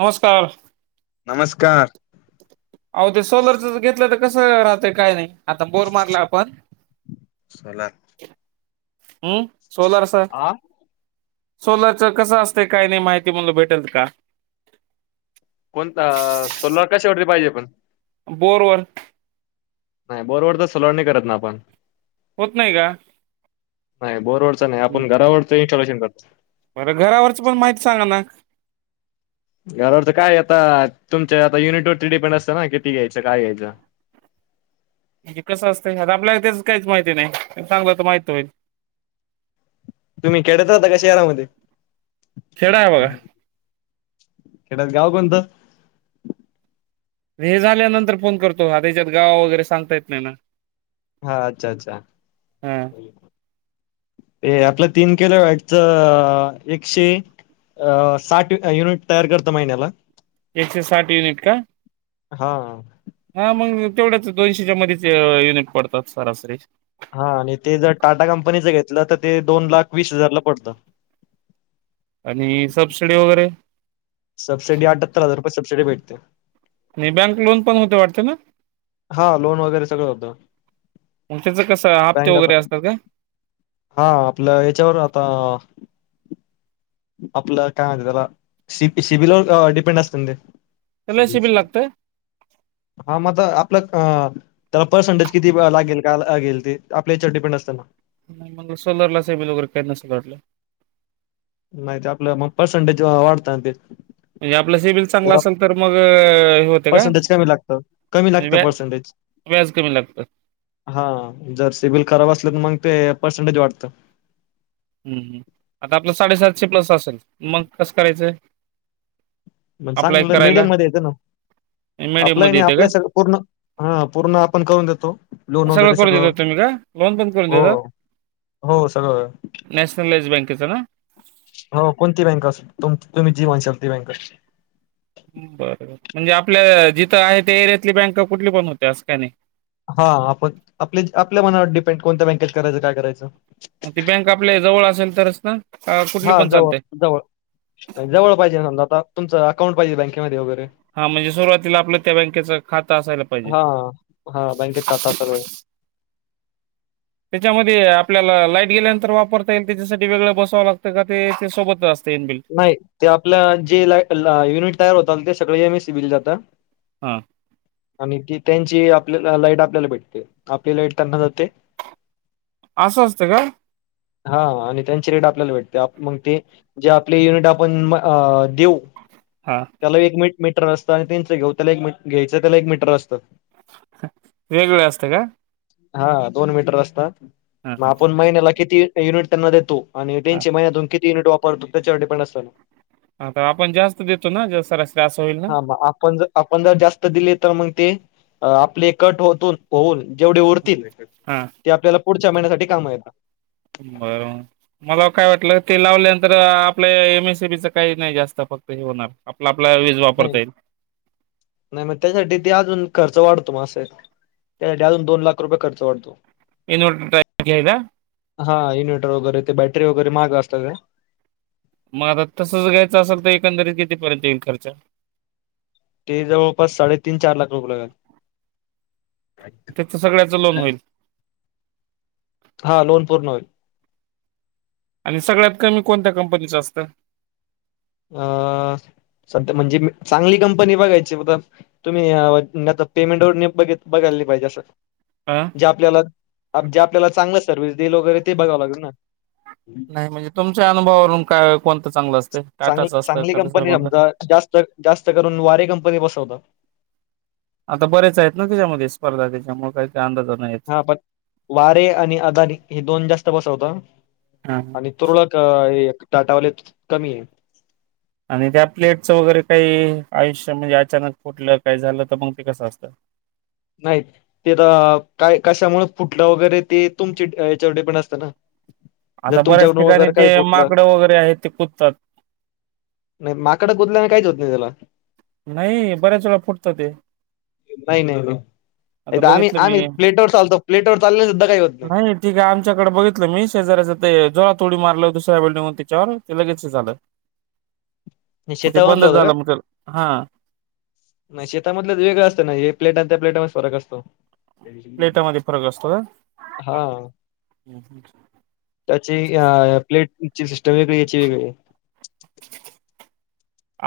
नमस्कार नमस्कार आलो ते सोलरच घेतलं तर कस राहतय काय नाही. आता बोर मारला आपण हम्म. सोलार स. हा सोलरच कसं असते काय नाही माहिती मला भेटेल का. कोणता सोलार का [unintelligible] पाहिजे आपण बोरवर. नाही बरोवर तर सोलार नाही करत ना आपण. होत नाही का? नाही बोरवर च नाही आपण घरावरच [unintelligible] बरं घरावरची पण माहिती सांगा ना. घरावरच काय आता तुमच्या आता युनिट वरती डिपेंड असतं ना किती घ्यायचं काय घ्यायचं. म्हणजे कसं असते आता आपल्याला त्याच काहीच माहिती नाही सांगाल तर माहिती होईल. तुम्ही खेड्यात राहता का शहरामध्ये? खेडं आहे बघा. खेड्यात गाव कोणत? हे झाल्यानंतर फोन करतो हाता त्याच्यात गावा वगैरे सांगता येत नाही ना. हा अच्छा अच्छा हा ते आपलं तीन किलो व्याटचं एकशे साठ युनिट तयार करत महिन्याला एक से साठ युनिट का? हा. हा मग तेवढ्याच दोनशेच्या मध्येच युनिट पडतात सरासरी हा आणि ते जर टाटा कंपनीच घेतलं तर ते दोन लाख वीस हजारला पडतं. आणि सबसिडी वगैरे. सबसिडी आठ्यातर हजार. सबसिडी भेटते. आणि बँक लोन पण होते वाटते ना? हा लोन वगैरे सगळं होत मग त्याचं कसं हप्ते बँक आता वगैरे असतात का हा आपलं याच्यावर आता आपलं काय म्हणत्यात त्याला सि सिबिलवर डिपेंड असत ना त्याला ते. सिबिल लागतं हा म तर आप तर पर्सेंटेज किती लागेल का लागेल ते आपल्या याच्यात डिपेंड असत ना. नाही मग सोलरला सिबिल वगैरे काही नसल वाटलं. नाही ते आपला मग पर्सेंटेज वाढत ना ते. म्हणजे आपलं सिबिल चांगला जरा असेल तर मग हे होते का पर्सेंटेज कमी लागतं कमी लागतं व्या पर्सेंटेज व्याज कमी लागत. हा जर सिबिल खराब असलं तर मग ते पर्सेंटेज वाढत. हम्म आता आपलं साडेसातशे प्लस असेल मग कसं करायचंय? म सांग मीडियम मध्ये येत ना मीडियम आप्लाय मध्ये नाही येते आप्लाय का सगळं पूर्ण हा पूर्ण आपण करून देतो. लोन सगळं वगैरे करून देतात तुम्ही का लोन पण करून हो देतात हो सगळं नॅशनलाइज बँक त्याचं ना. दिव्यांकश बर म्हणजे आपल्या जिथं आहे त्या एरियातली बँका कुठली पण होते अस काय नाही. हा आपण आपल्या आपल्या मनावर डिपेंड कोणत्या बँकेेत करायचं काय करायचं. म ती बँक आपल्या जवळ असेल तरच ना का कुठली हा पण जवळ चालते जवळ जवळ पाहिजे समजा आता तुमचं अकाउंट पाहिजे बँकमध्ये वगैरे हा म्हणजे सुरुवातीला आपलं त्या बँकेच खात असायला पाहिजे. हा हा बँकेत खाता असेल व्हय त्याच्यामध्ये आपल्याला लाईट गेल्यानंतर वापरता येईल त्याच्यासाठी वेगळं बसावं लागतं का ते सोबतच अस नाही ते आपल्या जे युनिट तयार होतात ते सगळं एम ए सी बील जात. हा. आणि ते त्यांची आपल्याला लाईट आपल्याला भेटते आपली लाईट त्यांना जाते. असं असतं का? हा आणि त्यांची रेट आपल्याला भेटते मग ते जे आपले युनिट आपण देऊ हा. त्याला एक मिनिटं मीटर असतं आणि तच घेऊ त्या एक घ्यायचं त्याला एक मीटर असतं. वेगवेळ असतं का? हा दोन मीटर असतात. हा मग हा आपण महिन्याला किती युनिट त्यांना देतो. आणि टीन हा महिन्यातून किती युनिट वापरतो. त्याच्यावर डिपेंड असेल. आता आपण जास्त देतो ना जर सरासरी असं होईल ना हा मग आपण जर आपण जर जास्त दिले तर मग ते अ आपले कट होतून होऊन जेवढे उरतील हा ते आपल्याला पुढच्या महिन्यासाठी काम येत. बर मला काय वाटलं ते लावल्यानंतर आपल्या एम एसीपीच काही नाही जास्त फक्त हे होणार आपलं नाही नाही मग त्यासाठी ते अजून खर्च वाढतो म त्यासाठी अजून दोन लाख रुपये खर्च वाढतो. [unintelligible] हा इन्व्हर्टर वगैरे ते बॅटरी वगैरे महाग असतात. मग आता तसच घ्यायचं असेल तर एकंदरीत घेतीपर्यंत येईल खर्च? ते जवळपास साडे तीन चार लाख रुपये लागल. त्याचं सगळ्याच लोन होईल? हा लोन पूर्ण होईल. आणि सगळ्यात कमी कोणत्या कंपनीचं असतं? अ सध्या म्हणजे चांगली कंपनी बघायचीता तुम्हीता पेमेंटवरनी बघ बघायले पाहिजे असं. हा जे आपल्याला जे आपल्याला चांगलं सर्वि्हस दिल वगैरे ते बघावं लागल ना. नाही म्हणजे तुमच्या अनुभवावरून काय कोणतं चांगलं असते. चांग चांगली कंपनी समजा जास्त जास्त करून वारे कंपनी शोधा. आता बरेच आहेत ना त्याच्यामध्ये स्पर्धा त्याच्यामुळे काय हा पण वारे आणि अदानी हे दोन जास्त बसवता हा आणि तुरळक टाटा वाले कमी आहे. आणि त्या प्लेटच वगैरे काही आयुष्य म्हणजे अचानक फुटलं काही झालं तर मग ते कसं असतं? नाही ते तर काय कशामुळे फुटलं वगैरे ते तुमचे याच्यावर डिपेंड असतं ना. जर आता बऱ्याच तुमच्याकडून ठिकाणी वगैरे ते काही फुटलं माकडं वगैरे आहेत ते कुदतात. नाही माकडं कुदल्याने काहीच होत नाही त्याला. नाही बऱ्याच वेळा फुटतं ते. नाही नाही नाही आता नाही तर आम्ही बघितलं आम्ही मी प्लेटवर चालतो प्लेटवर चालले सुद्धा काही होत नाही ठीक आहे आमच्याकडे बघितलं मी शेजऱ्याचं ते ला तोडी मारलं [unintelligible] त्यािच्यावर ते लगेच ही झालं मग ते शेता मदल बंदच होत का झालं मग हा नाही शेतामधलंच वेगळं असत ना हे प्लेट त्या प्लेटामध्ये फरक असतो प्लेटामध्ये फरक असतो का? हा हं, हं. [inaudible] त्याची आ प्लेट [unintelligible] वेगळी याची वेगळी आहे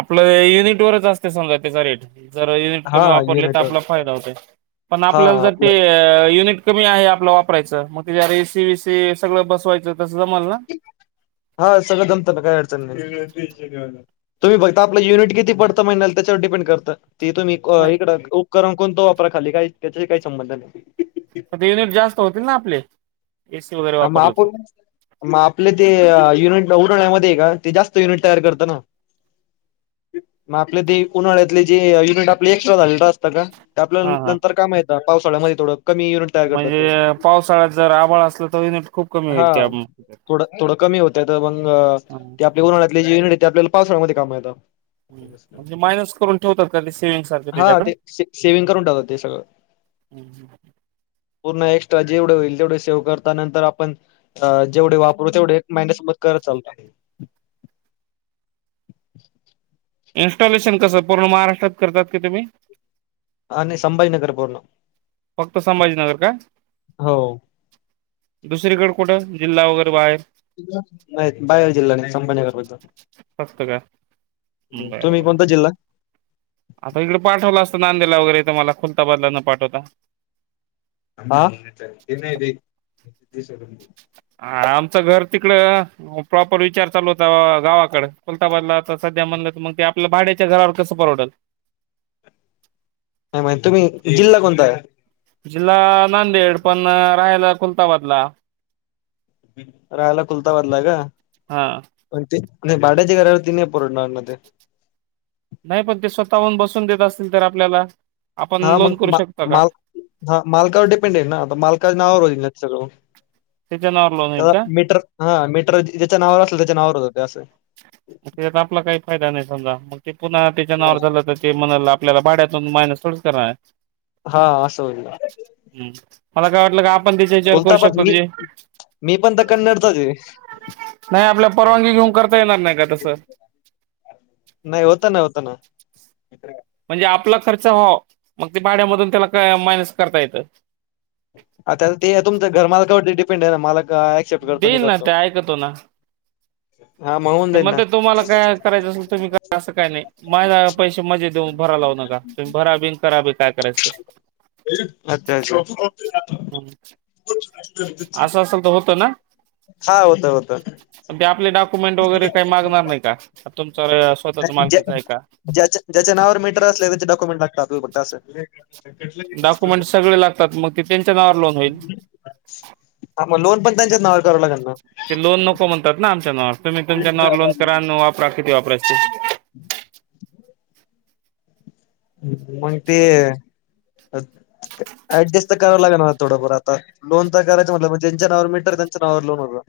आपलं युनिट वरच असतय समजा त्याचा रेट जर युनिट हा कमी वापरले तर युनिटवर आपला फायदा होतय पण हा आपल्याला जर ते आपलं युनि कमी आहे आपलं वापरायचं मग ते जर एसी बी सी सगळं बसवायचं तसं जमल ना हा सगळं जमत ना काही तुम्ही बघता आपलं युनिट किती पडतं महिन्याल ते तुम्ही क नाही इकड उपकरण कोणता वापरा खाली काही त्याच्या म ते युनिट जास्त होतील ना आपले एसी वगैरे ह मग वापरलं तर आपुण मग आपले ते युनिट [unintelligible] उन्हाळ्यामध्ये हाय का ते आपल्या हा हा नंतर का माहतात पावसाळ्या मध्ये थोडं कमी युनिट तयार करतात ते म्हणजे पावसाळ्यात जर आभळ असलं तर युनिट खूप कमी हा होईल त्या थोड थोडं कमी होत्यात मग हम्म. ते आपल्या युनिट ते आपल्याला पावसाळ्यामध्ये काम येता ह म्हणजे मायनस करून ठेवतात का ते सेविंग हा ते सेव्हिंग करून टाकतात ते सगळं जेवड होईल तेवड शेव कर त नंतर आपण इन्स्टॉलेशन कसं पूर्ण महाराष्ट्रात करतात की तुम्ही अ नाही संभाजी नगर पर्ण फक्त संभाजीनगर काय हो दुसरीकडे कुठं जिल्हा वगैरे बाहेर नाहीत बाहेर जिल्हा नाही संभाजीनगर पडत फक्त का बरं तुम्ही बरं कोणता जिल्हा आता इकडे पाठवला असत नांदेडला वैगरे आ [inaudible] [unintelligible] हा आमचं घर तिकडं प्रॉपर विचार चालू होता गावाकड चुलता बोला आता सध्या म्हणलं तर मग ते आपल्या भाड्याच्या घरावर कसं परवडल [unintelligible] तुम्ही जिल्हा कोणता आहे? जिल्हा नांदेड पण राहायला खुलताबादला राहायला खुलताबादला आहे का हा पण ते नाई भाडेच्या घरावरती नाही परवडणार ना ते नाही पण ते स्वतःहून बसून देत असतील तर आपल्याला आपण हा लोन मग करू मा शकतो का माल हा मालकावर डिपेंड आहे ना आता मालकाच्या नावावर होईल ना हॅलो. त्याच्या नावावर लोन होईल त्याला का मीटर हा मीटर ज्याच्या नावावर असल त्याच्या नावावरच होत. ते असं त्यात आपला काही फायदा नाही समजा मग ते पुन्हा त्याच्या नावावर झालं तर ते म्हणल आ आपल्याला भाड्यातून मायनस थोडीच करणारय हा असं ह्यायलं मला काय वाटलं का आपण त्याच्या ह्याच्यावर करू बोलता प शकतो मी म्हणजे मी पण तर कन्नडचाच आहे. नाही आपल्या परवानगी घेऊन करता येणार नाही का तस नाही होतं [inaudible] म्हणजे आपला खर्च व्हावं मग ते भाड्यामधून त्याला क मायनस करता येतं. आता ते तुमच घरमालकावरती डिपेंड आहे ना मालक ऍक्सेप्ट करतो नाही देईल ना करतो ते ऐकतो ना हा होऊन ते जाईल मग ना ते तुम्हाला काय करायचं असेल तुम्ही असं काय नाही माझा पैसे मजे देऊन भरा लावू नका तुम्ही भरा बी कराबी काय करायचं अच्छा ते अच्छा ह असं असल तर होत ना. हा होत होत पण ते आपले डॉक्युमेंट वगैरे काही मागणार नाही का? तुमचा स्वतःच ज्या मालकीचा आहे का ज्याच्या ज्याच्या नावावर मीटर असले त्याचे डॉक्युमेंट लाग बता अस डॉक्युमेंट सगळे लागतात मग ते त्यांच्या नावावर लोन होईल. हा मग लोन पण त्यांच्याच नावावर कराव लागण ना. ते लोन नको म्हणतात ना आमच्या नावावर तुम्ही तुमच्या नावावर लोन करा आणि वापरा किती वापरायच ते अ [inaudible] [inaudible] मग ते ऍडजस्ट तर करावं लागेल ना थोडंफार आता, लोन तर करायच म्हटलं ज्यांच्या नावावर मीटर त्यांच्या नावावर लोन होत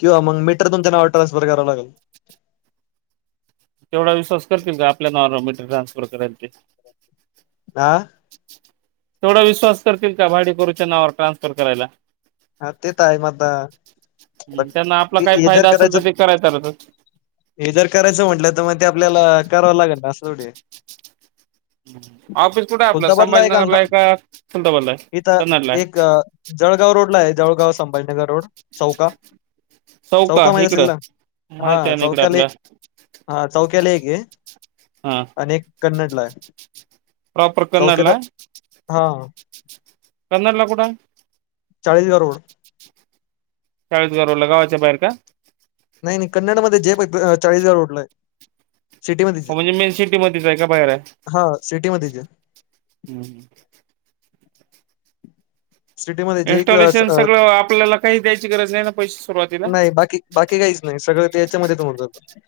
किंवा मग मीटर तुमच्या नावावर ट्रान्सफर करावं लागल. तेवढा विश्वास करतील का? आपल्या नावावर मीटर ट्रान्सफर करायला ते. आ तेवढा विश्वास करतील का? भाडीकरूच्या नावावर ट्रान्सफर करायला. हा तेच आहे म अता त्यांना आपला ते काही हे जर फायदा असेल तर करायचं ते करायच हे जर करायचं म्हटलं तर मग ते आपल्याला कराव लागन अस थोडीये. ऑफिस कुठे आहे आपलं संभाजीनगरला आहे का? फलताबादला आहे कन्नाडला आहे? जवळगाव संभाजीनगर रोड चौका चौका माहित असेल ना? इकडं माहिती हा आहे ना इकडं चौक्याले आपला हा चौक्याले एक ये. हा अनेक कन्नडलाय. प्रॉपर कन्नडला? हा कन्नडला कुठाय? चाळीसगा रोड. चाळीसगा रोडला गावाच्या बाहेर का? नाही नाही कन्नड मध्ये जे प प चाळीसगा रोडलाय. हो म्हणजे मेन सिटीमध्येच आहे का बाहेर आहे? हा सिटीमध्येच आहे. हम्म. सिटीमध्ये जे क्लास इन्स्टॉलेशन सगळं आपल्याला काही द्याची गरज नाही ना? पैसे सुरुवातीला नाही बाकी बाकी काहीच नाही. सगळं ते हेच्यामध्येच होऊन जातं.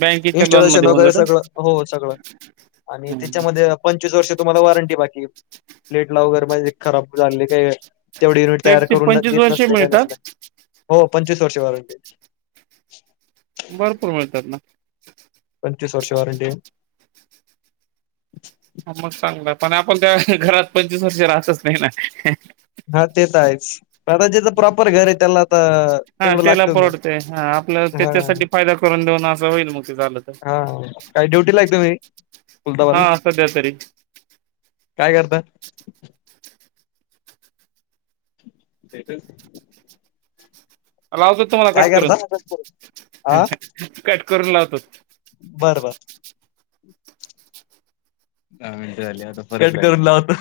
बँकेच्या लोन इनस्टॉलेशन मध्ये होऊन वगैरे सगळं हो सगळं, आणि जातं त्याच्यामध्ये पंचवीस वर्ष तुम्हाला वॉरंटी बाकी प्लेट ला वगैरे म्हणजे खराब झाले काही तेवढे युनिट तयार प्लेटचे करून पंचवीस देत वर्षे नसले काही मिळतात नसले, हो. पंचवीस वर्ष वॉरंटी. भरपूर मिळतात ना. पंचवीस वर्ष वारंटी आहे. हा मग चांगलं पण आपण त्या घरात पंचवीस वर्ष राहतच नाही ना. हा ते तर आहेच. दादा जेच प्रॉपर घर आहे त्याला तर हा तेवढं त्याला लागत ना. परवडते हा आपल्या हा त्याच्यासाठी फायदा करून देऊन असं होईल मग ते झालं तर हा काही ड्युटी लागते ना. हा सध्या तरी. काय करता? स्टेटस लावतो तुम्हाला कट करून, करता हा कट करून लावतो. दहा मिनट झाली आता परत, कट करून लावतो.